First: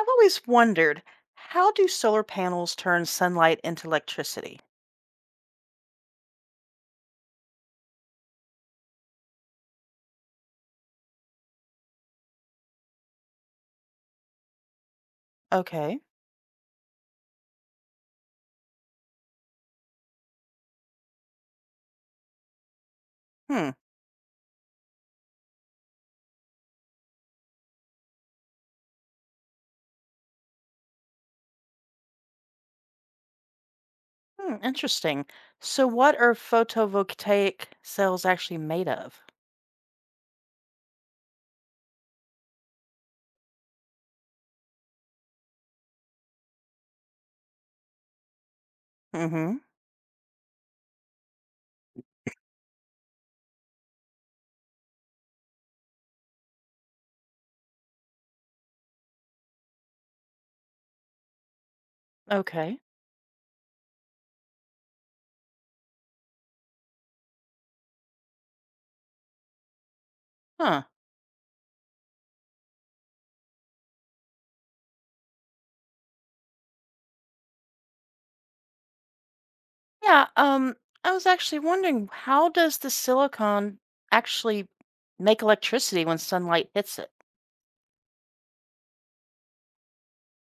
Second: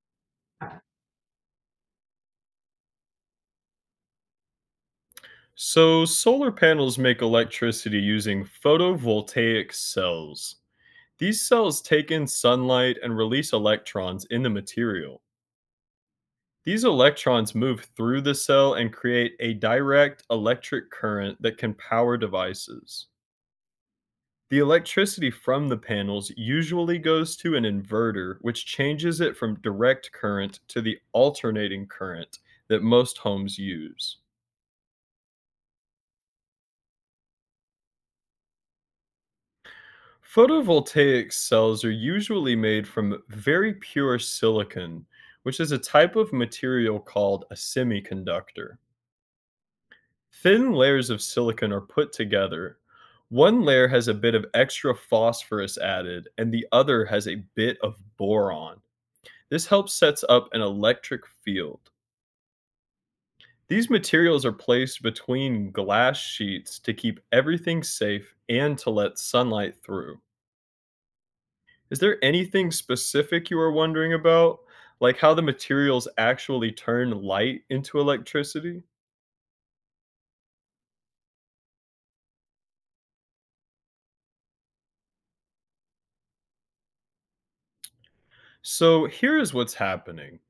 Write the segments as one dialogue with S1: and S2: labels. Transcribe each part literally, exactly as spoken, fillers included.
S1: I've always wondered, how do solar panels turn sunlight into electricity?
S2: So, solar panels make electricity using photovoltaic cells. These cells take in sunlight and release electrons in the material.
S1: Okay.
S2: These electrons move through the cell and create a direct electric current that can power devices.
S1: Hmm.
S2: The electricity from the panels usually goes to an inverter, which changes it from direct current to the alternating current that most homes use.
S1: Hmm. Interesting. So, what are photovoltaic cells actually made of?
S2: Photovoltaic cells are usually made from very pure silicon, which is a type of material called a semiconductor.
S1: Mm-hmm.
S2: Thin layers of silicon are put together. One layer has a bit of extra phosphorus added, and the other has a bit of boron. This helps sets up an electric field.
S1: Okay.
S2: These materials are placed between glass sheets to keep everything safe and to let sunlight through.
S1: Huh.
S2: Is there anything specific you are wondering about? Like how the materials actually turn light into electricity?
S1: Yeah. Um. I was actually wondering, how does the silicon actually make electricity when sunlight hits it?
S2: So here is what's happening.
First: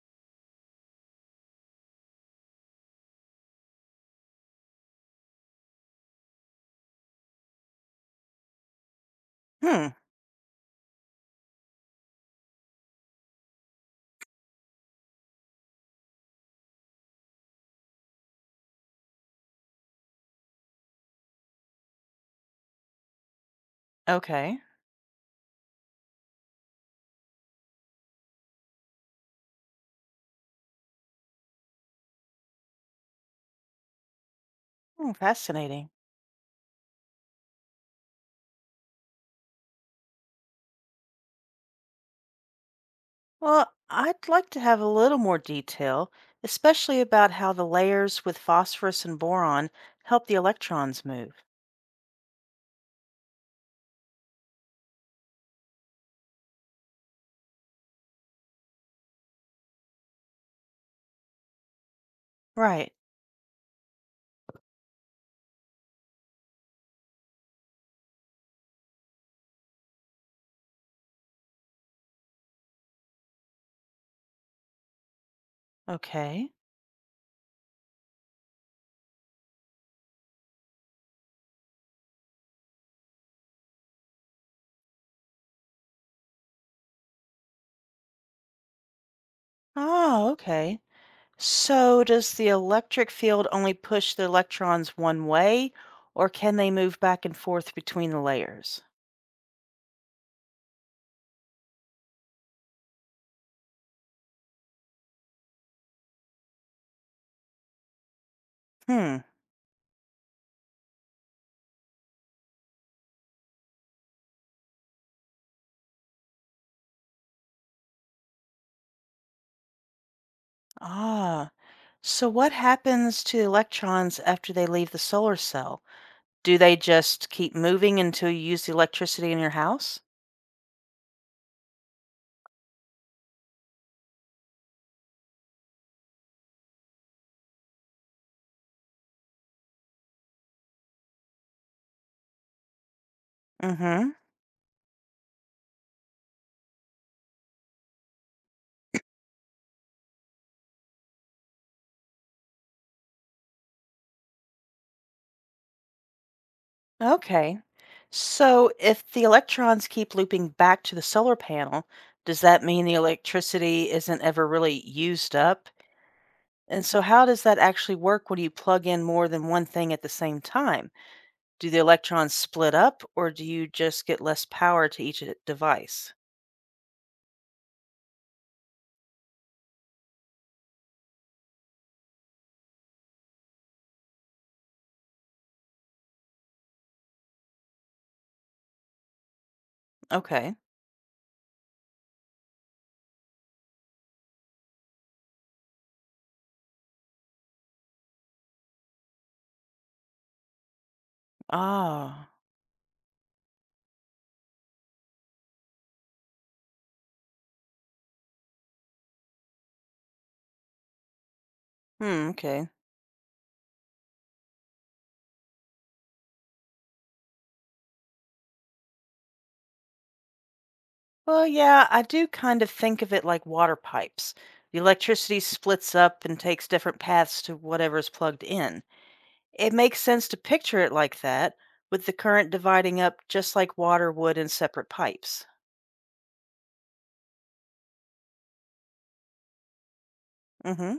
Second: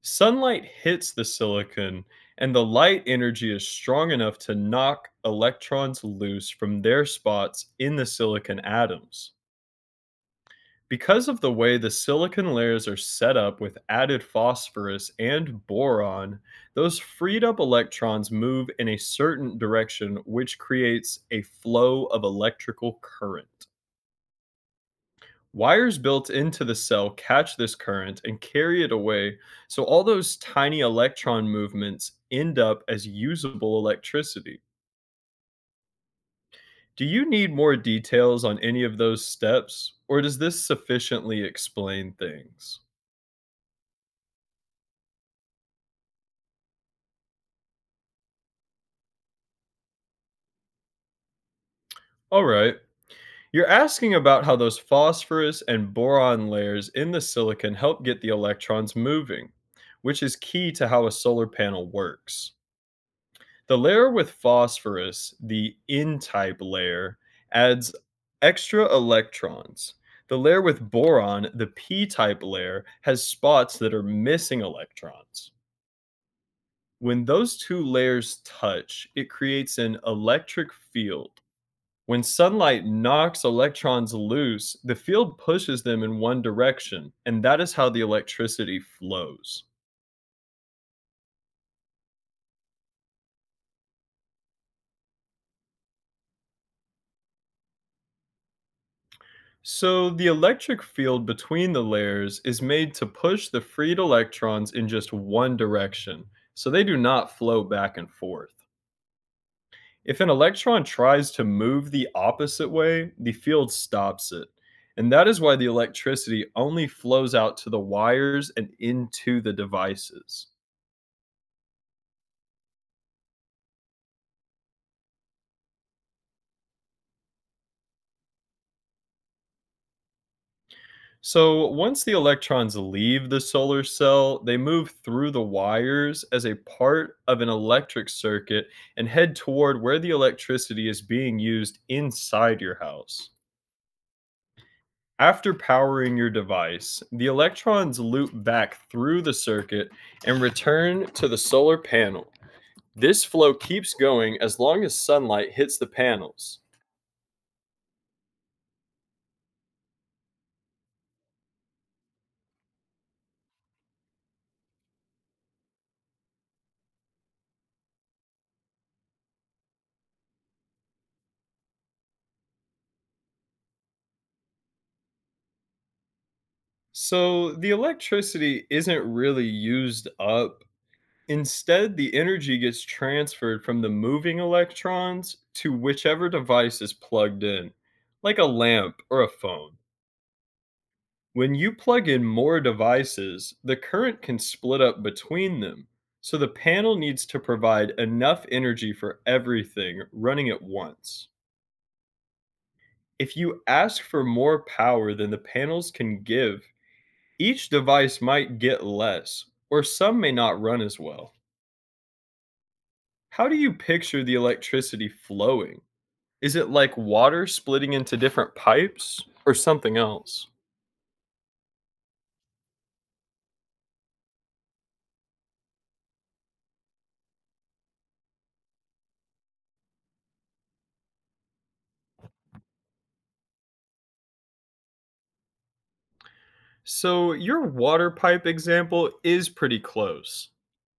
S2: Sunlight hits the silicon, and the light energy is strong enough to knock electrons loose from their spots in the silicon atoms.
S1: Hmm.
S2: Because of the way the silicon layers are set up with added phosphorus and boron, those freed up electrons move in a certain direction, which creates a flow of electrical current.
S1: Okay.
S2: Wires built into the cell catch this current and carry it away, so all those tiny electron movements end up as usable electricity.
S1: Hmm, fascinating.
S2: Do you need more details on any of those steps, or does this sufficiently explain things?
S1: Well, I'd like to have a little more detail, especially about how the layers with phosphorus and boron help the electrons move.
S2: All right. You're asking about how those phosphorus and boron layers in the silicon help get the electrons moving, which is key to how a solar panel works.
S1: Right.
S2: The layer with phosphorus, the N type layer, adds extra electrons. The layer with boron, the P type layer, has spots that are missing electrons.
S1: Okay.
S2: When those two layers touch, it creates an electric field. When sunlight knocks electrons loose, the field pushes them in one direction, and that is how the electricity flows.
S1: Oh, okay. So does the electric field only push the electrons one way, or can they move back and forth between the layers?
S2: So, the electric field between the layers is made to push the freed electrons in just one direction, so they do not flow back and forth.
S1: Hmm.
S2: If an electron tries to move the opposite way, the field stops it. And that is why the electricity only flows out to the wires and into the devices.
S1: Ah. So what happens to the electrons after they leave the solar cell? Do they just keep moving until you use the electricity in your house?
S2: So, once the electrons leave the solar cell, they move through the wires as a part of an electric circuit and head toward where the electricity is being used inside your house.
S1: Mm-hmm.
S2: After powering your device, the electrons loop back through the circuit and return to the solar panel. This flow keeps going as long as sunlight hits the panels.
S1: Okay. So if the electrons keep looping back to the solar panel, does that mean the electricity isn't ever really used up? And so how does that actually work when you plug in more than one thing at the same time? Do the electrons split up or do you just get less power to each e- device?
S2: So, the electricity isn't really used up. Instead, the energy gets transferred from the moving electrons to whichever device is plugged in, like a lamp or a phone.
S1: Okay.
S2: When you plug in more devices, the current can split up between them, so the panel needs to provide enough energy for everything running at once.
S1: Ah.
S2: If you ask for more power than the panels can give, each device might get less, or some may not run as well.
S1: Hmm, okay.
S2: How do you picture the electricity flowing? Is it like water splitting into different pipes or something else?
S1: Well, yeah, I do kind of think of it like water pipes. The electricity splits up and takes different paths to whatever's plugged in. It makes sense to picture it like that, with the current dividing up just like water would in separate pipes.
S2: So, your water pipe example is pretty close.
S1: Hmm.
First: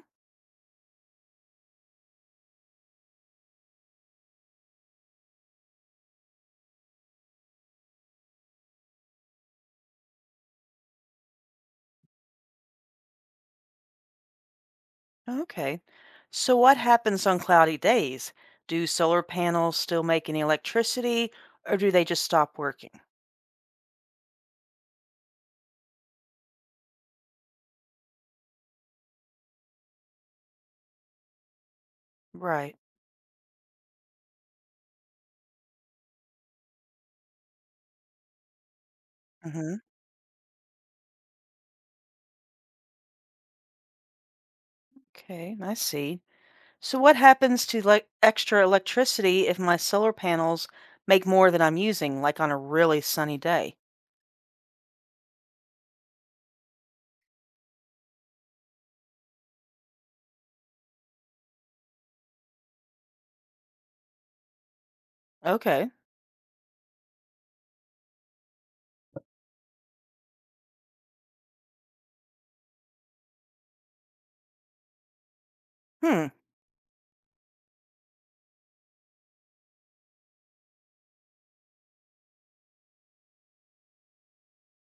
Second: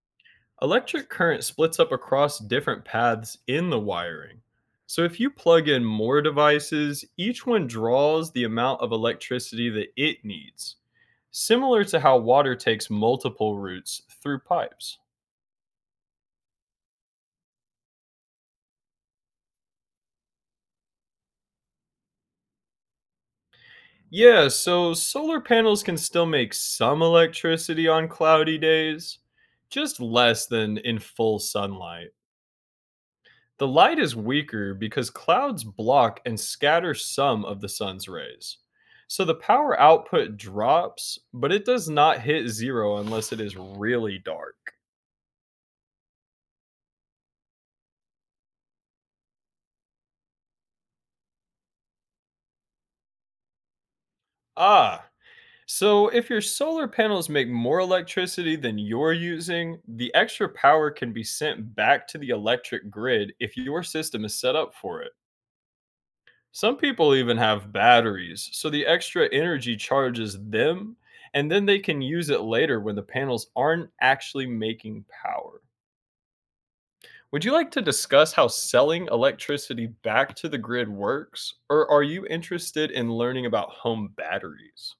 S2: Electric current splits up across different paths in the wiring. So, if you plug in more devices, each one draws the amount of electricity that it needs, similar to how water takes multiple routes through pipes.
S1: Okay. So what happens on cloudy days? Do solar panels still make any electricity, or do they just stop working?
S2: Yeah, so solar panels can still make some electricity on cloudy days, just less than in full sunlight.
S1: Right.
S2: The light is weaker because clouds block and scatter some of the sun's rays. So the
S1: Hmm.
S2: power output drops, but it does not hit zero unless it is really dark.
S1: Okay, I see. So what happens to like extra electricity if my solar panels make more than I'm using, like on a really sunny day?
S2: Ah, so if your solar panels make more electricity than you're using, the extra power can be sent back to the electric grid if your system is set up for it.
S1: Okay.
S2: Some people even have batteries, so the extra energy charges them, and then they can use it later when the panels aren't actually making power.
S1: Hmm.
S2: Would you like to discuss how selling electricity back to the grid works, or are you interested in learning about home batteries?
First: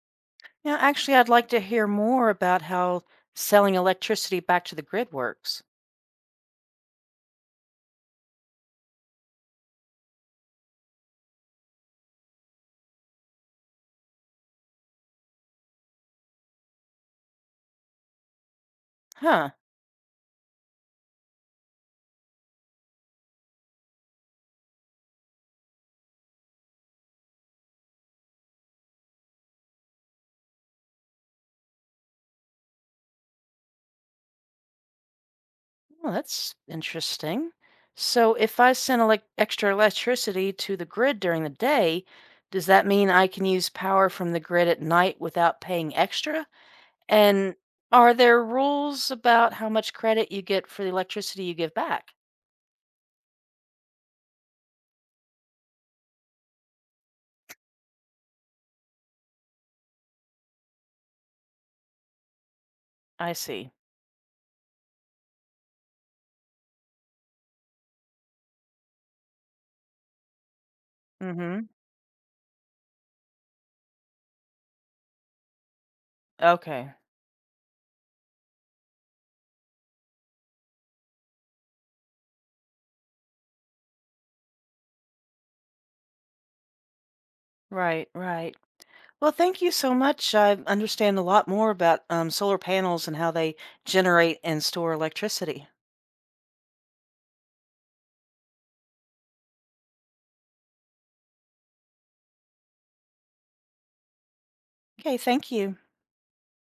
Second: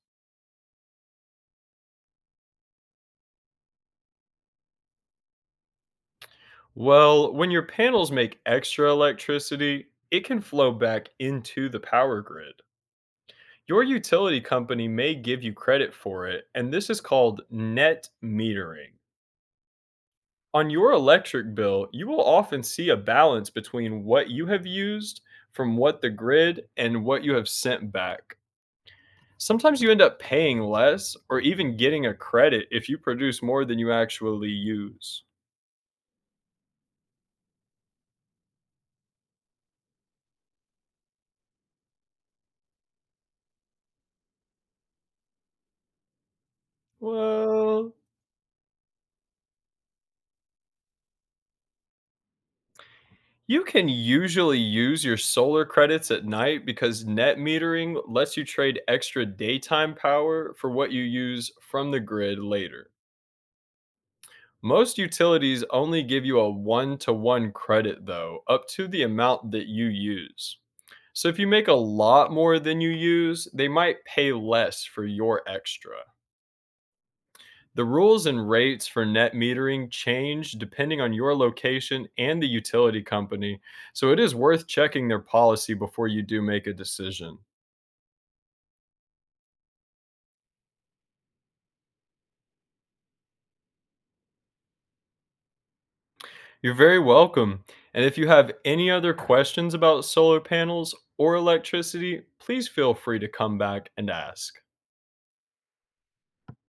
S1: Yeah, actually, I'd like to hear more about how selling electricity back to the grid works.
S2: Well, when your panels make extra electricity, it can flow back into the power grid. Your utility company may give you credit for it, and this is called net metering.
S1: Huh.
S2: On your electric bill, you will often see a balance between what you have used from what the grid and what you have sent back. Sometimes you end up paying less or even getting a credit if you produce more than you actually use.
S1: Well, that's interesting. So, if I send elec extra electricity to the grid during the day, does that mean I can use power from the grid at night without paying extra? And
S2: Well,
S1: are there rules about how much credit you get for the electricity you give back?
S2: you can usually use your solar credits at night because net metering lets you trade extra daytime power for what you use from the grid later.
S1: I see.
S2: Most utilities only give you a one to one credit, though, up to the amount that you use. So if you
S1: Mm-hmm.
S2: make a lot more than you use, they might pay less for your extra.
S1: Okay.
S2: The rules and rates for net metering change depending on your location and the utility company, so it is worth checking their policy before you do make a decision.
S1: Right, right. Well, thank you so much. I understand a lot more about um, solar panels and how they generate and store electricity.
S2: You're very welcome. And if you have any other questions about solar panels or electricity, please feel free to come back and ask.
S1: Okay, thank you.